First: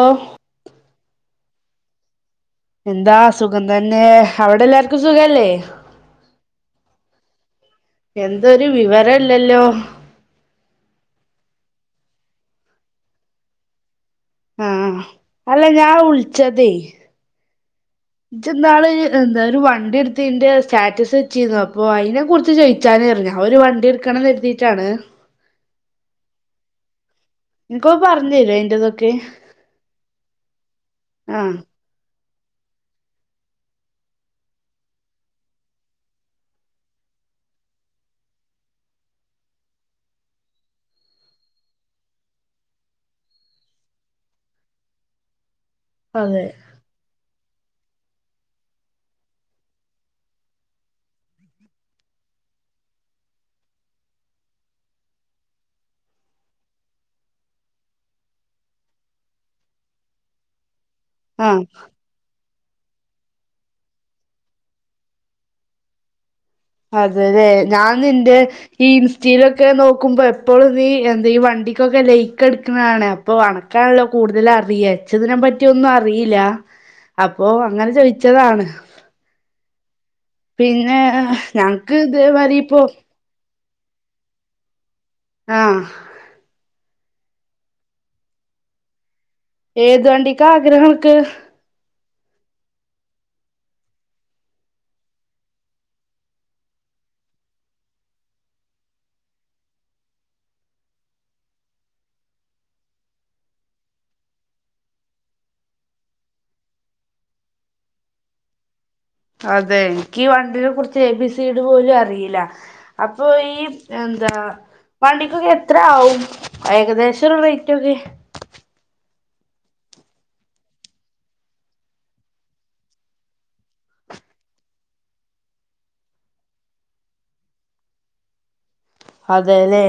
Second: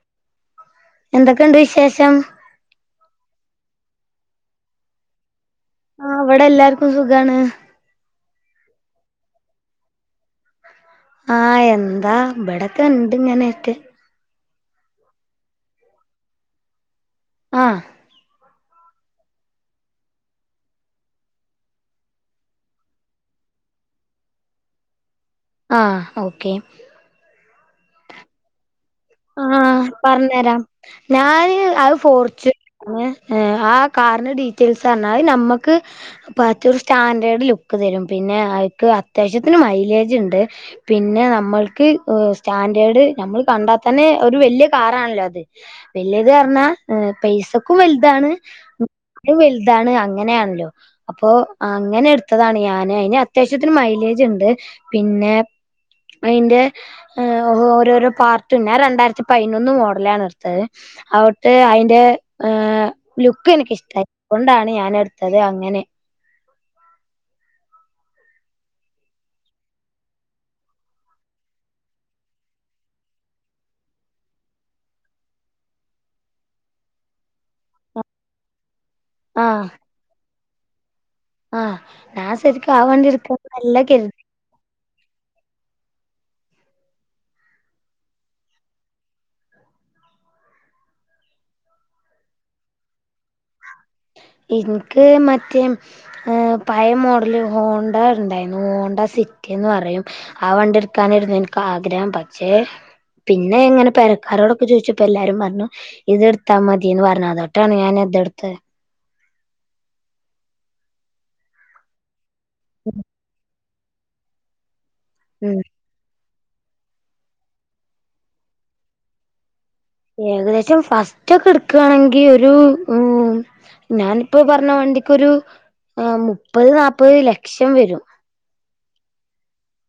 ഓഹ് എന്തൊക്കെണ്ട് വിശേഷം? എന്താ സുഖം തന്നെ, അവടെ എല്ലാർക്കും സുഖല്ലേ ആ ഇവിടെ എല്ലാർക്കും സുഗാണ് എന്ത് ഒര് വിവരം ഇല്ലാലോ ആഹ് എന്താ, ഇബടെക്കെ ഇണ്ട് ഇങ്ങനെ ആയിട്ട് ആഹ് അല്ല ഞാൻ വുള്ചതയെ ആഹ് ഇജ് ഇന്നാൾ എന്താ ഒര് വണ്ടി ഇട്തീർന്നന്റെ സ്റ്റാറ്റസ് വെച്ചിര്ന്നു അപ്പൊ അയ്നെ കുറച് ചോയ്ക്കനെ ചാനെർന്നു ഞാൻ ഒര് വണ്ടി ഇടക്കണമ് കര്തീട്ട് ആണ് ആഹ് ഓക്കെ ന്ക്കൊ പറഞ്ഞ്, [unintelligible] ആഹ് പറഞ്ഞേര, ഞാൻ ആഹ് അത് പോർച്ച് എഹ്, ആ കാർന്റെ ഡീറ്റെയിൽസ് അത് നമ്മക്ക് പത്, ഒര് സ്റ്റാൻഡേർഡ് ലുക്ക്‌ തരും പിന്നെ അയ്ക്ക് അത്യാവശ്യതിന് മൈലേജ് ഇണ്ട്. പിന്നെ നമ്മള്ക്ക് സ്റ്റാൻഡേർഡ് നമ്മള് കണ്ട തന്നെ ഒര് വെല്യ കാർ ആണല്ലോ അത് വെല്യത അതെ പറഞ്ഞ പൈസക്കും വൽതാണ് ലുക്ക്‌ലും വെൽതാണ് അങ്ങനെ ആണല്ലോ അപ്പൊ അങ്ങനെ ഇടത്തതാന് ഞാന്, അയ്‌ന് അത്യാവശ്യത്തിനു മൈലേജ്ണ്ട്, പിന്നെ അയിന്റെ എഹ് ഓരോരോ പാർട്ട്‌ പിന്നെ ഞാൻ രണ്ടായിരത്തി പതിനൊന്നു മോഡൽ ആണ് ഇട്തത് ആഹ് എഹ് ലുക്ക്‌ എനക് ഇഷ്ട്ടായി അതോണ്ടാണ് ഞാൻ എട്ത്തത് അതെലെ ഞാൻ നിന്റെ ഈ ഇൻസ്റ്റീലൊക്കെ നോകുമ്പേ എപ്പോളും നീ എന്താ ഈ വണ്ടിക്കൊക്കെ ലൈക്‌ അടിക്കണേ കാണാം അപ്പൊ അനക് ആണല്ലോ കൂടുതൽ അറിയാ ഇച്ച് ഇതിനെപറ്റി ഒന്നും അറീല അപ്പൊ അങ്ങനെ ചോയ്ച്താണ് ആന്ന പിന്നെ ആ ഞങ്ങക്ക് ഞാൻ ഇതേമാരി സെരിക്കും ഇപ്പോ ആ വണ്ടി ഇടക്കണമ് അല്ല കര്തിയത് ആഹ് ഏത് വണ്ടിക്ക ആഗ്രഹം അന്ക്ക് ഇന്ക്ക് മറ്റേ പയേ മോഡൽ ഹോണ്ട ഇണ്ടായിന്നു, ഹോണ്ട സിറ്റിന്ന് പറയും ആ വണ്ടി ഇട്ക്കണർന്നു എൻക്ക് ആഗ്രഹം പക്ഷെ പിന്നെ ഇങ്ങനെ പേരക്കാരോടൊക്കെ ചോയ്ച്ചപ്പോ എല്ലരും പറഞ്ഞു ഇത് ഇട്ത്തമതിന്ന് പറഞ്ഞു അതോട്ട ഞാന് ഇത് ഇട്ത്തെ അതെ ഇന്ക്കി ഈ വണ്ടിനെ കുറച് എബിസിഡി പോലും അറീല, അപ്പൊ ഈ എന്താ വണ്ടിക്കൊക്കെ ഉം എത്രവും ഏകദേശം ഒര് റേറ്റ് ഒക്കെ ഏകദേശം ഫസ്റ്റ് ഒക്കെ ഇട്കാണെങ്കി ഒര് ഞാനിപ്പോ പറഞ്ഞ വണ്ടിക്കൊരു മുപ്പത്, നൽപ്പത് ലക്ഷം വരും അതെലെ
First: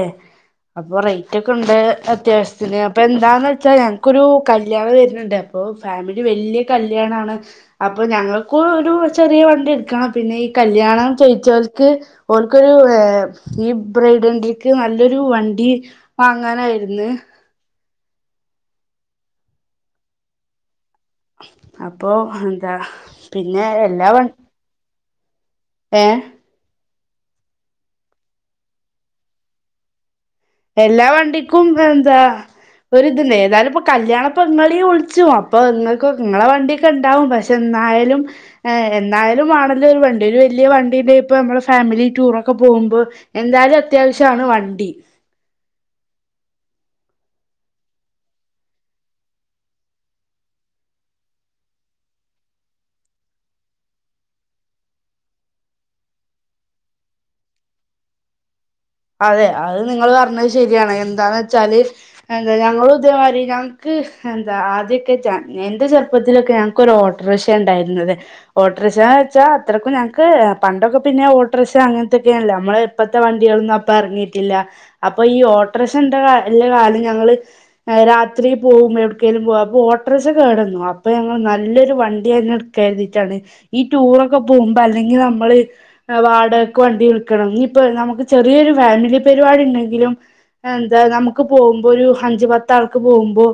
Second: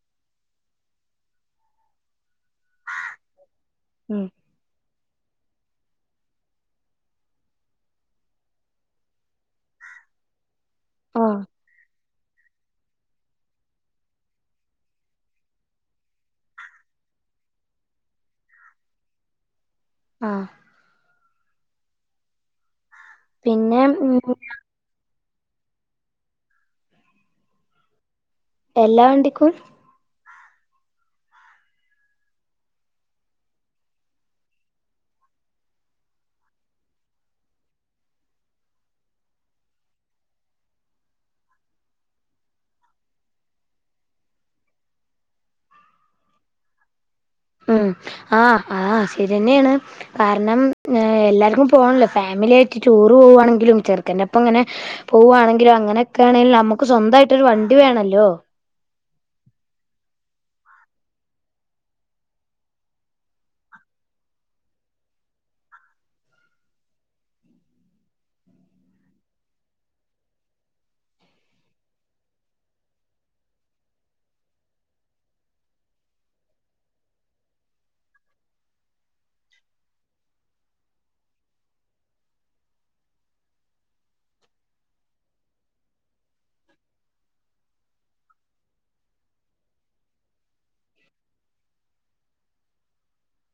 അപ്പൊ റേറ്റ് ഒക്കേണ്ട് അത്യാവശ്യ ചെലെപ്പം എന്താന്ന് വച്ച ഞങ്ങക്ക് ഒരു ഉം കല്യാണം വര്ന്ണ്ട് അപ്പൊ ഫാമിലിയില് വല്ല്യ കല്യാണാണ് അപ്പൊ ഞങ്ങക്കും ഒരു ചെറിയ വണ്ടി എടുക്കണം പിന്നെ ഈ കല്യാണം ആഹ് ചോയ്ച്ചോൽക്ക് ഓല്കൊരു ഏഹ് ഈ ബ്രയ്ഡ് വണ്ടിക്ക് നല്ലൊരു വണ്ടി വാങ്ങാനാ വരുന്നെ ആഹ് അപ്പൊ എന്താ പിന്നെ എല്ലാ വ ഏഹ്? എല്ലാ വണ്ടിക്കും എല്ലാ വണ്ടിക്കും എന്താ ഒരിത്ണ്ട് ഏതായാലും ഇപ്പോ കല്യാണപ്പൊ ഇങ്ങളെയും വിളിച്ചു അപ്പൊ ഇങ്ങക്ക് ഇങ്ങളെ വണ്ടിയക്കെ ഇണ്ടാവും പക്ഷെ ഇന്നായാലും എന്നയാലും വാണല്ലോ ഒരു വണ്ടി ഒരു വലിയ വണ്ടി ഇണ്ടെകി ഇപ്പൊ നമ്മള് ഫാമിലി ടൂറൊക്കെ പോകുമ്പോ എന്തായാലും അത്യാവിശ്യാണ് വണ്ടി ഉം ആഹ് ആഹ് ശരിയന്നെയാണ് കാരണം ഏഹ് എല്ലാർക്കും പോകണല്ലോ ഫാമിലി ആയിട്ട് ടൂറ് പോവാണെങ്കിലും ചെറുക്കന്റെ ഒപ്പം ഇങ്ങനെ പോവാണെങ്കിലോ അങ്ങനെക്കെ ആണേലും നമുക്ക് സ്വന്തായിട്ടൊരു വണ്ടി വേണല്ലോ? അതെ അത് നിങ്ങള് പറഞ്ഞത് ശരിയാണ് എന്താന്ന് വെച്ചാല് എന്താ ഞങ്ങളും ഇതേമാതിരി ഞങ്ങക്ക് എന്താ ആദ്യൊക്കെ ഞൻ എന്റെ ചെറുപ്പത്തിലൊക്കെ ഞ ങ്ങക്കൊരു ഓട്രഷയാ ഇണ്ടായിരുന്നത് ഓട്ടറിഷ എന്ന് വെച്ചാ അത്രയ്ക്കും ഞങ്ങക്ക് പണ്ടൊക്കെ പിന്നെ ഓട്ട്റിക്ഷ അങ്ങനത്തക്കെ ആണല്ലോ നമ്മള് ഇപ്പത്തെ വണ്ടികളൊന്നും അപ്പ എറങ്ങിയിട്ടില്ല അപ്പൊ ഈ ഓട്ടറക്ഷന്റെ ഇള്ളെ കാലം ഞങ്ങള് രാത്രി പോകും എവിട്ക്കേലും പോകും അപ്പൊ ഓട്ടോറക്ഷ കേട് വന്നു അപ്പൊ ഞങ്ങള് നല്ലൊരു വണ്ടിയന്നെ എടു കരുതിയിട്ടാണ് ഈ ടൂറൊക്കെ പോകുമ്പോ അല്ലെങ്കി നമ്മള് വാടകക്ക് വണ്ടി വിളിക്കണം ഇഞ്ഞ്പ്പൊ നമുക്ക് ചെറിയൊരു ഫാമിലി പരിപാടി ഇണ്ടെങ്കിലും എന്താ നമുക്ക് പോവുമ്പോ ഒരു അഞ്ചു പത്താൾക്ക് പോവുമ്പോ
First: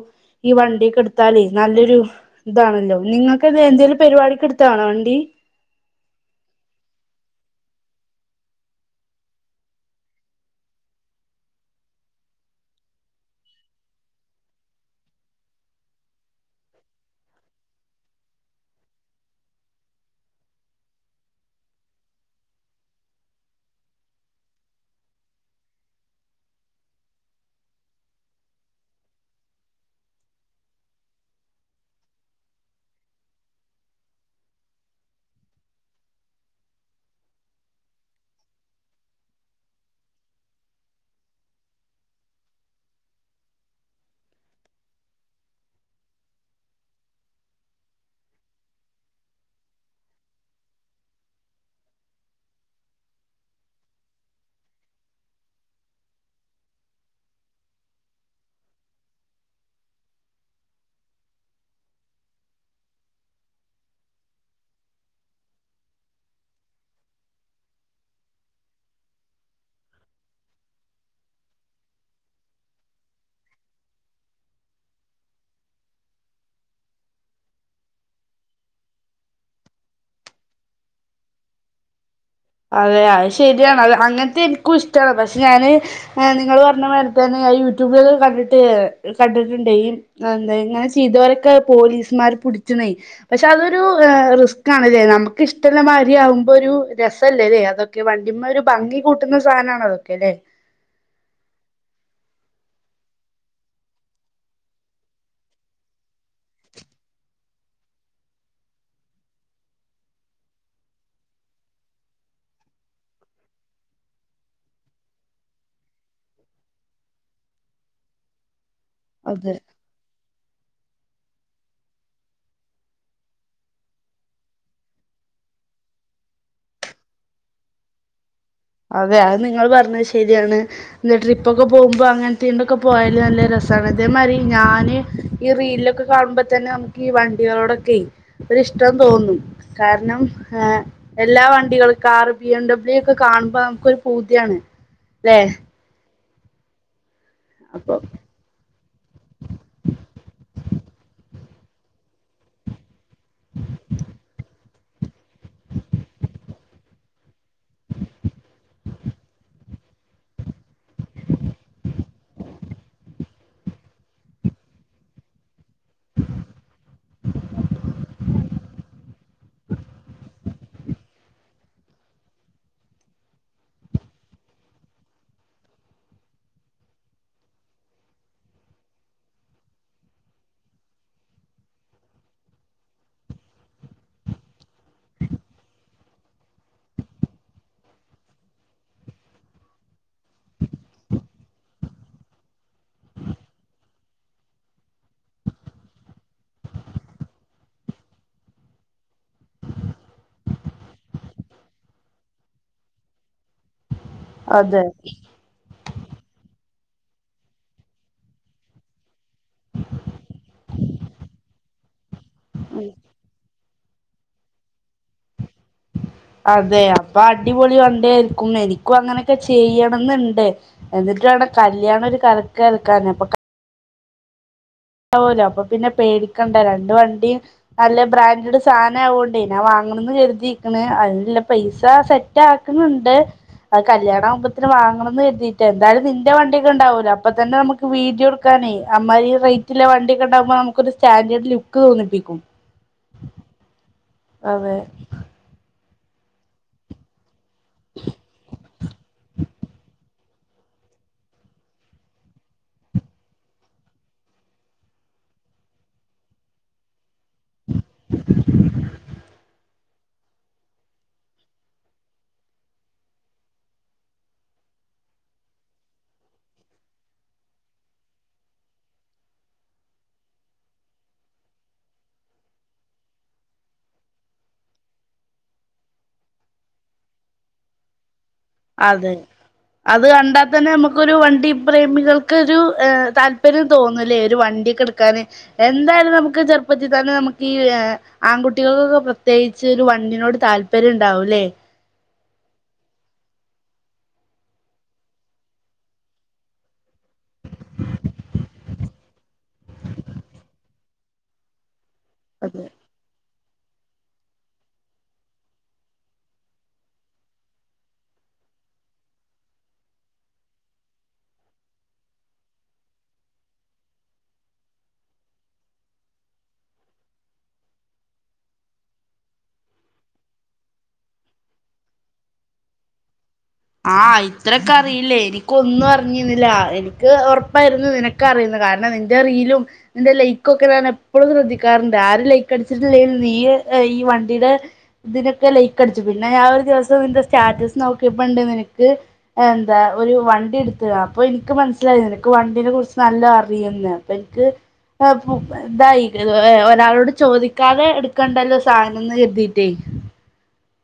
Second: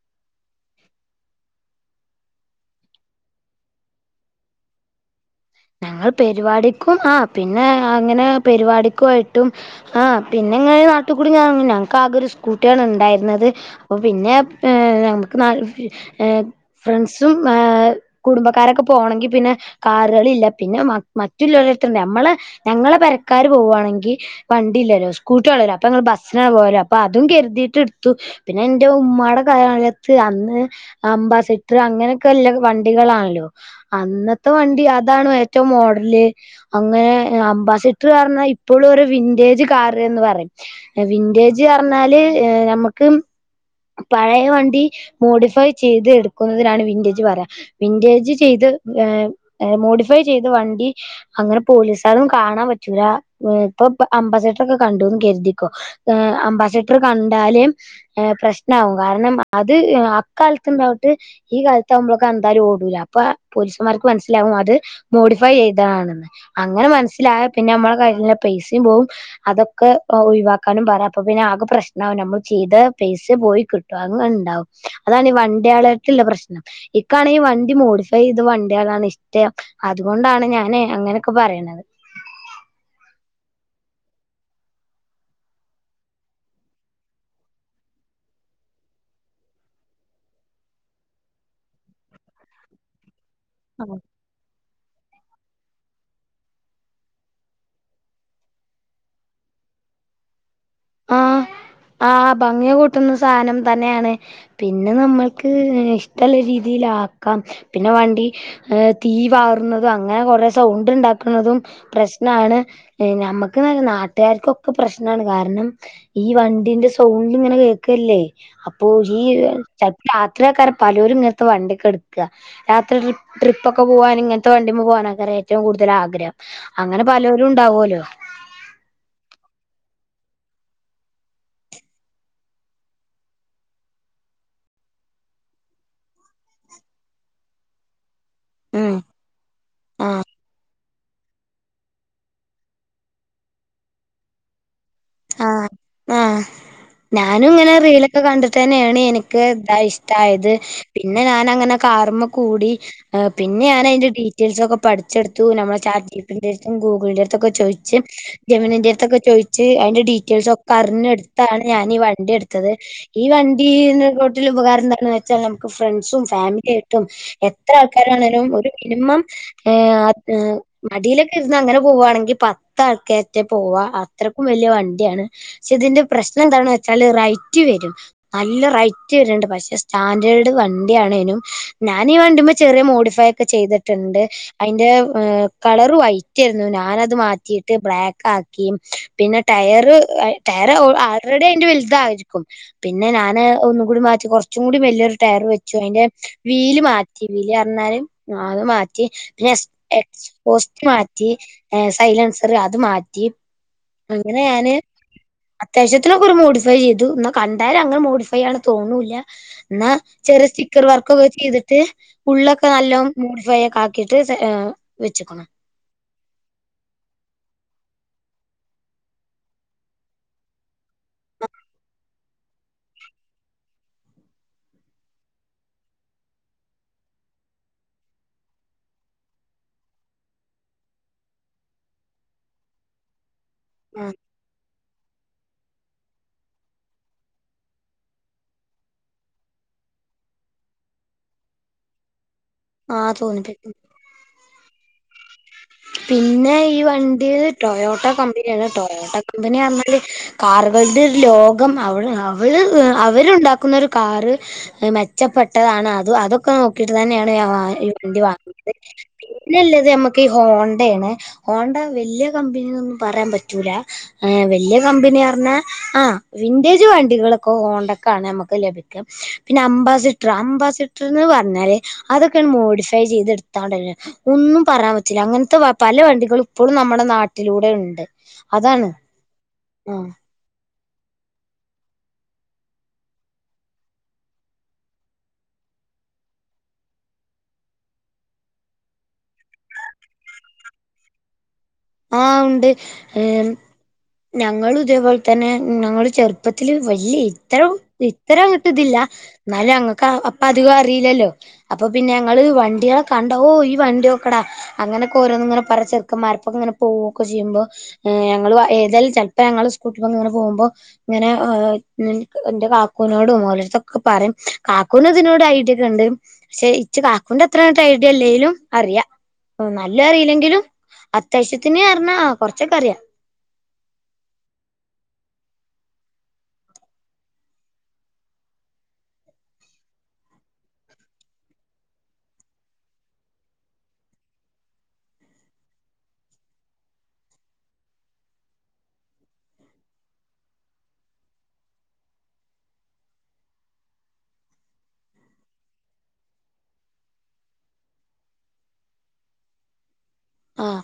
ഈ വണ്ടിയൊക്കെ എടുത്താലേ നല്ലൊരു ഇതാണല്ലോ നിങ്ങൾക്കിത് എന്തേലും പരിപാടിക്ക് എടുത്താണോ വണ്ടി? ഞങ്ങള് പരിപാടിക്കും ആഹ് പിന്നെ അങ്ങനെ പരിപാടിക്കുവായിട്ടും ആഹ് പിന്നെങ്ങനെ ഈ നാട്ടി കൂടി ഞാൻ ഞങ്ങക്ക് ആകെ ഒരു സ്കൂട്ടിയാണ് ഇണ്ടായിര്ന്നത് അപ്പൊ പിന്നെ ഏഹ് നമുക്ക് നാല് ഏഹ് ഫ്രണ്ട്സും ഏഹേ കുടുംബക്കാരൊക്കെ പോണെങ്കി പിന്നെ കാ റുകളില്ല പിന്നെ മറ്റുള്ളവരെ എട്ത്ത്ണ്ട് നമ്മള് ഞങ്ങളെ പെരക്കാര് പോവാണെങ്കിൽ വണ്ടിയില്ലല്ലോ സ്കൂട്ടി ഒള്ളല്ലോ അപ്പ ഞങ്ങള് ബസ്സിനാണ് പോവല് അപ്പൊ അതും കരുതിയിട്ട് ഇടുത്തു പിന്നെ ഇന്റെ ഉമ്മാടെ കാലത്ത് അന്ന് അംബാസിണ്ടർ അങ്ങനെക്കെ ഇല്ലെ വണ്ടികളാണല്ലോ അന്നത്തെ വണ്ടി അതാണ് ഏറ്റവും മോഡല് അങ്ങനെ അംബാസിഡർ പർഞ്ഞ ഇപ്പോളും ഒരു വിന്റേജ് കാറ് എന്ന് പറയും വിന്റേജ് പറഞ്ഞാല് നമ്മക്ക് പഴയ വണ്ടി മോഡിഫൈ ചെയ്ത് എടുക്കുന്നതിനാണ് വിന്റേജ് പറയ വിന്റേജ് ചെയ്ത് ഏഹ് മോഡിഫൈ ചെയ്ത വണ്ടി അങ്ങനെ പോലീസാരൊന്നും കാണാൻ പറ്റൂലാ ഇപ്പൊ അംബാസിഡർ ഒക്കെ കണ്ട്ന്ന് കരുതിക്കോ ഏഹ് അംബാസിഡർ കണ്ടാല് പ്രശ്നാ നാവും കാരണം അത് അക്കാലത്ത് ഇണ്ടാവിട്ട് ഈ കാലത്താവുമ്പോ കണ്ടാല് ഓടൂല അപ്പൊ പോലീസുമാർക്ക് മനസ്സിലാകും അത് മോഡിഫൈ ചെയ്തതാണെന്ന് അങ്ങനെ മനസ്സിലായ പിന്നെ നമ്മളെ കയ്യിലെ പൈസിം പോവും അതൊക്കെ ഒഴിവാക്കാനും പറ അപ്പൊ പിന്നെ ആകെ പ്രശ്നാവും നമ്മൾ ചെയ്ത പൈ പക്ഷെ പോയി കിട്ടും അങ്ങനെ ഉണ്ടാവും അതാണ് ഈ വനിയാളായിട്ടുള്ള പ്രശ്നം ഇക്കാണെങ്കിൽ വണ്ടി മോഡിഫൈയ്ത വണ്ടി യളാണ് ഇഷ്ടം അതുകൊണ്ടാണ് ഞാനേ അങ്ങനൊക്കെ പറയണത് അതെ അത് ശരിയാണ് അ അങ്ങനത്തെ എനിക്കുംഷ്ടാണ് പക്ഷെ ഞാന് ആഹ് നിങ്ങള് പറഞ്ഞ മാരിത്തന്നെ ഞാൻ യൂട്യൂബില് കണ്ടിട്ട് കണ്ടിട്ടുണ്ട് ഇങ്ങനെ ചെയ്തവരൊക്കെ പോലീസ്മാര് പിടിച്ചുണ് പക്ഷെ അതൊരു റിസ്ക് ആണല്ലേ നമുക്ക് ഇഷ്ടമുള്ള മാരിയാവുമ്പോ ഒരു രസാ അതല്ല അല്ലേ അതൊക്കെ വണ്ടിമ്മ ഒരു ഭംഗി കൂട്ടുന്ന സാനണതൊക്കെ അല്ലെ ആഹ് ആഹ് ഭംഗി കൂട്ടുന്ന സാനം തന്നെയാണ്. പിന്നെ ന്നമ്മൾക്ക് ഇഷ്ട്ടള്ള രീതിയിലാക്കാം പിന്നെ വണ്ടി ഏഹ് തീ പാർണതും അങ്ങനെ കൊറെ സൗണ്ട് ഇണ്ടാക്ക്ണതും പ്രശ്നാണ്. ഏഹ് ഞമ്മക്ക്ന്നല്ല ന്നാട്ട്കാർക്കൊക്കെ പ്രശ്നാണ് കാര്ണം ഈ വണ്ടിന്റെ സൗണ്ട് ഇങ്ങനെ കേക്കല്ലേ അപ്പൊ അത് ഈച രാത്രി ആക്കാരം പലോരും ഇങ്ങൻത്തെ വണ്ടിയൊക്കെ ഇട്ക്ക. രാത്രി ട്രിപ്പ് ഡ്രിപ്പ്ക്കെപോവാൻ ഇങ്ങൻത്തെ വണ്ടിമ്മെ പോകാനൊക്കരം ഏറ്റവും കൂടുതൽ ആഗ്രഹം. അങ്ങനെ പാലോരും ഇണ്ടാവോലോ? അതെ അത് ന്നിങ്ങൾ പറഞ്ഞത് ശെരിയാണ്. ലെ ട്രിപ്പൊക്കെ പോകുമ്പോ അങ്ങനത്തീണ്ടൊക്കെ പോയാല് നല്ലെ രെസാണ് ഇതേമാരി ഞാന് ഈ റീലിലൊക്കെ കാണുമ്പോതന്നെ ന്നമുക്കീ വണ്ടികളോടൊക്കെയ് ഉം ഒരിഷ്ട്ടം തോന്നും കാര്ണം ആഹ് ഏഹ് എല്ലാ വണ്ടികൾ കാറ് ബി എം ഡബ്ല്യു ഒക്കെ കാണുമ്പോ ന്നമുക്കൊരു പൂതിയാണ് ലെ? ആഹ് ആഹ് ഞാനും ഇങ്ങനെ അപ്പൊ റീലൊക്കെ കണ്ട് തെന്നെണ് എനിക്ക് ഇതാ ഇഷ്ട്ടായത് പിന്നെ ഞാൻ അങ്ങനെ കാർമ്മെകൂടി ഏഹ് പിന്നെ ഞാൻ അയ്ന്റെ ഡീറ്റെയിൽസൊക്കെ പഠിച്ചെടുത്തു നമ്മളെ ചാറ്റ്പ്പിന്റെ എട്തും ഗൂഗിളിന്റെ എട് തൊക്കെ ചോയ്ച്ച് ജെമിനിന്റെ എട്ത്തൊക്കെ ചോയ്ച്ച് അയിന്റെ ഡീറ്റെയിൽസൊക്കെ അറിഞ്ഞെടുത്താണ് ഞാൻ ഈ വണ്ടി എട്ത്തത്. ഈ വണ്ടീ ഇതിനെ തോട്ടിൽ ഉപകാരം എന്താണെന്ന് വെച്ചാൽ നമുക്ക് ഫ്രണ്ട്സും ഫാമിലിയായിട്ടും എത്രേ ആൾക്കാരാണെലും ഒരു മിനിമം ഏഹ് ആഹ് മടീലൊക്കെ ഇര്ന്ന് അങ്ങനെ പോവാണെങ്കി പത്ത് ആള്ക്കേറ്റെ പോവ അത്രയ്ക്കും വല്ല്യാ വണ് ണ്ടിയാണ് പക്ഷേ ഇതിന്റെ പ്രശ്നം എന്താണ് വെച്ചാല് റൈറ്റ് വെരും. നല്ലെ റൈറ്റ് വെര്ണ്ഇണ്ട് പക്ഷെ സ്റ്റാൻഡേർഡ് വണ്ടിയാണേനും ഞാനീ ഈ വണ്ടിമ്മേ ചെറിയെമോഡിഫൈ ഒക്കെ ചെയ്തിട്ടുണ്ട്. അയ്ന്റെ ഏ കളെർ വൈറ്റെര്ന്നു ഞാനത് മാറ്റിയിട്ട് ബ്ലാക്കാക്കി പിന്നെ ട്ടയെർ ഒര് ആ ടയർ ആൾറെഡി അയ്ന്റെ വെലുതായിരിക്കും പിന്നെ ഞാന് ഒന്നുകൂടിമാറ്റി കൊർച്ചും കൂടി വെല്ലിയൊരു ടയെർ വെച്ചു അയിന്റെ വീല് മാറ്റി വീല് അർഞ്ഞാല് അത് മാറ്റി പിന്നെ എസ് എക്സ് പോസ്റ്റ് മാറ്റി ഏ സൈലെൻസെർ അത് മാറ്റി അങ്ങനെ ഞാന് [inaudible] അത്യാവശ്യത്തിനൊക്കെ ഒരു മോഡിഫൈ ചെയ്തു ഇന്നാ കണ്ടാലങ്ങനെ മോഡിഫൈയാണ് തോന്നുല്ല. ഇന്നാ ചെറിയെ സ്റ്റിക്കർ വർക്കൊക്കെ ചെയ്തിട്ട് ഉള്ളൊക്കെ ഉം. നല്ലോം മൂഡിഫൈ ഒക്കെ ആക്കിട്ട് ഏഹ് വെച്ച്ക്ക്ണ്. അതെ അപ്പൊ അടിപൊളി വണ്ടി ആരിക്കും എനിക്കും അങ്ങനെയൊക്കെ ചെയ്യണംന്നുണ്ട്. എന്നിട്ട് വാണം കല്യാണം ഒര് കലക്ക് കൽക്കാന് അപ്പൊക ണ്ടാവോലോ അപ്പൊ പിന്നെ പേടിക്കണ്ട രണ്ട് വണ്ടി ന്നല്ലെ ബ്രാൻഡെഡ് സാനാവോണ്ടേ ഞാൻ വാങ്ങണംന്ന് കരുതിരിക്ക്ണ് അയ്നില്ല പൈസ സെറ്റ് റ്റാക്ക്ണ് ണ്ട് അ കല്ല്യാണം ആവുമ്പത്തിന്ന് വാങ്ങണംന്ന് കെര്തി. തി എന്തായാലും നിന്റെ വണ്ടിയൊക്കെ ഇണ്ടാവോലോ അപ്പൊ തന്നെ ന്നമുക്ക് വീഡിയോ എടുക്കാനേ അമ്മാരി റെയ് റ്റ്ല്ലെ വണ്ടി ഒക്കെണ്ടാവുമ്പോ ന്നമുക്കൊരു സ്റ്റാൻഡേഡ് ലുക്ക് തോന്നിപ്പിക്കും. ആഹ് തോന്നിപ്പിക്കും അതെ പിന്നെ ഈ വണ്ടീ ടൊയോട്ടോ കമ്പനിയാണ് ടൊയോട്ടോ കമ്പനിഅർഞ്ഞാല് കാറുകളുടെ ലോകം അവള് അവള് അവരുണ്ടാക്കുന്നൊരു കാറ് ഹ് മെച്ചപ്പെട്ടതാണ് അത് അതൊക്കെ നോക്കിട്ട് തന്നെയാണ്ഈ ഞവണ്ടി വാങ്ങുന്നത്. പിന്നെല്ലെത് ഞമ്മക്കീ ഹോണ്ടെണ് ഹോണ്ട വെല്ല്യ കമ്പനിനൊന്നും പറയാൻ പറ്റൂല. ഏ വെല്ല്യ കമ്പനിപർഞ്ഞാ ആ വിന്റേജ് വണ്ടികളൊക്കെ ഹോണ്ടക്കാണ് അമ്മക്ക് ലഭിക്ക ക പിന്നെ അംബാസിറ്ററാ അംബാസിറ്റെർന്ന് പർഞ്ഞല് അതൊക്കെണ് മോഡിഫൈ ചെയ്യ്ത് എടുത്താണ്ടല്ലോ ഒന്നും പറയാൻ പറ ട്ടില അങ്ങനത്തെ പല വണ്ടികള ഇപ്പോഴും നമ്മുടെ നാട്ടിലൂടെ ഉണ്ട് അതാണ് അതെ ആ അത് കണ്ട തന്നെ നമുക്കൊരു വണ്ടി പ്രേമികൾക്കരു താല്പര്യം തോന്നുന്നില്ലേ ഒരു വണ്ടിെടുക്കാൻ എന്തായാലും നമുക്ക് ചെറുപ്പത്തിൽ തന്നെ നമുക്ക് ഈ ഏ ആൺകുട്ടികൾക്കൊക്കെ പ്രത്യേകിച്ച് ഒരു വണ്ടിനോട് താല്പര്യം ഇണ്ടാവൂല്ലേ ആഹ് ഉണ്ട് ഞങ്ങലും ഇതേപോലെ തന്നെ ഞങ്ങൾ ചെറുപ്പ ഇപ്പത്തില് വല്യ ഇത്രം ഇത്ര ത് ഇല്ല എന്നാലും ഞക്ക് അപ്പ അധികം അറിയില്ലല്ലോ അപ്പൊ പിന്നെ ഞങ്ങള് അതെ വണ്ടികള കണ്ട ഓ ഈ വണ്ടിയോക്കെടാ അങ്ങനൊക്കെ ഓരോന്ന ഇങ്ങനെ പറ ചെറുക്ക മരപ്പൊക്കെ ഇങ്ങനെ പോകുവൊക്കെ ചെയ്യുമ്പോ ഞങ്ങൾ ഏതായാലും ചിലപ്പോ ഞങ്ങങ്ങള് സ്കൂട്ടിൽ ഇങ്ങനെ പോകുമ്പോ ഇങ്ങനെ ഇന്റെ കാക്കൂനോട് ഓലടത്തൊക്കെ പറയും കാക്കൂന് ഇതിനോട് ഐട്യക്കെ ഉണ്ട് പക്ഷെ ഇച്ച കാക്കണ്ട് എത്രട്ട് ഐഡിയ എല്ലെലും അറിയാ ഓ നല്ല അറിയില്ലെങ്കിലും അത്യാവശ്യത്തിന അറിഞ്ഞാ കൊറച്ചൊക്കെ അറിയാ ആഹ് ഇത്രൊക്കെ അറിയില്ലേ എനിക് ഒന്നും അറിഞ്ഞിന്നില്ല എനിക്ക് ഉറപ്പായിരുന്നു നിനക് ക്കെ അറിയു കാരണം നിന്റെ റിലും എന്റെ ലൈക്കൊക്കെ ഞാൻ എപ്പോഴും ശ്രദ്ധിക്കാറുണ്ട് ആര് ലൈക്ക് അടിച്ചിട്ടിലേലും നീ ഈ വണ്ടിയുടെ ഇതിനൊക്കെ ലൈക്ക് അടിച്ചു പിന്നെ ഞാൻ ഒരു ദിവസം ഇന്റെ സ്റ്റാറ്റസ് നോക്കിയപ്പോണ്ട് നിനക്ക് എന്താ ഒരു വണ്ടി എടുത്ത അപ്പൊ എനിക്ക് മനസ്സിലായി എനക്ക് വണ്ടീെ കുറിച്ച് നല്ല അറിയുന്ന് പ്പനിക്ക് ആ ഇതായി ഒരാളോട് ചോദിക്കാതെ എടുക്കണ്ടല്ലോ സാധനംന്ന് കരുതിട്ടേ ആഹ്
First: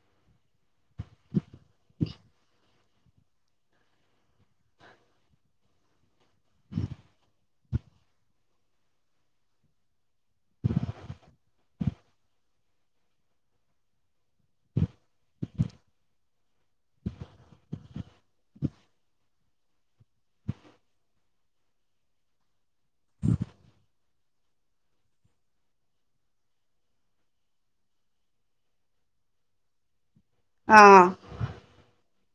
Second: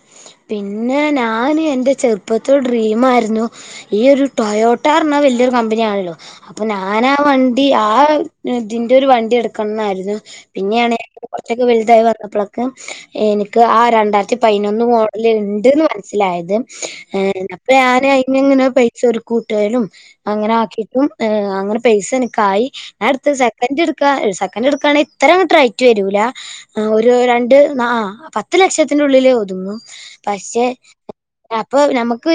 പിന്നെ ഞാന് എന്റെ ചെറുപ്പത്തോട ഡ്രീം ആരുന്നു ഈ ഒരു ടൊയോട്ടോർന്ന് പറഞ്ഞാൽ വല്യൊരു കമ്പനിയ ആണല്ലോ അപ്പൊ ഞാനാ വണ്ടി ആ ഇതിന്റെ ഒരു വണ്ടി എടുക്കണംന്നായിരുന്നു പിന്നെയണ കുറച്ചൊക്കെ വലുതായി വന്നപ്പോഴൊക്കെ എനിക്ക് ആ രണ്ടായി ത്തിപതിനൊന്ന് മോഡൽഉണ്ട്ന്ന് മനസ്സിലായത് ഏഹ് അപ്പൊ ഞാൻ അയിന് ഇങ്ങനെ പൈസ ഒരു കൂട്ടയിനു അങ്ങനെ ആക്കിട്ടും അങ്ങനെ പൈസ എനക്കായി ഞാ എടുത്തത് സെക്കൻഡ് എടുക്കാ സെക്കൻഡ് എടുക്കാണെങ്ക ഇത്രങ്ങട്ടട്രയറ്റ് വരൂല ആ ഒരു രണ്ട് പത്ത് ലക്ഷത്തിന്റെള്ളില് ഒതുങ്ങും പക്ഷെ ആഹ് അപ്പൊ നമുക്ക്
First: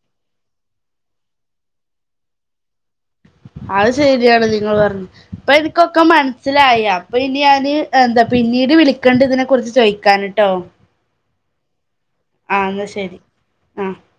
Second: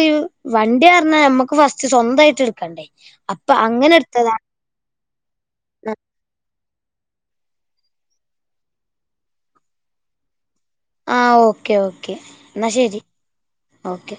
വണ്ടി പറിഞ്ഞാ നമ്മുക്ക് പസ്റ്റ്സ്വന്തയിട്ട് എടുക്കണ്ടേ അപ്പൊ അത് അങ്ങനെ എടുത്തതാണ് ശരിയാണ് നിങ്ങൾ പറഞ്ഞത് ഇപ്പ, എനിക്കൊക്കെ മനസ്സിലായി. അപ്പൊ, ഇനി ഞാന് എന്താ, പിന്നീട് വിളിക്കണ്ട്. ഇതിനെ കുറിച്ച് ചോദിക്കാന് ട്ടോ? ആഹ്, ഓക്കെ, ഓക്കെ ആ എന്നാൽ എന്നാ ശരി ആ ഓക്കെ.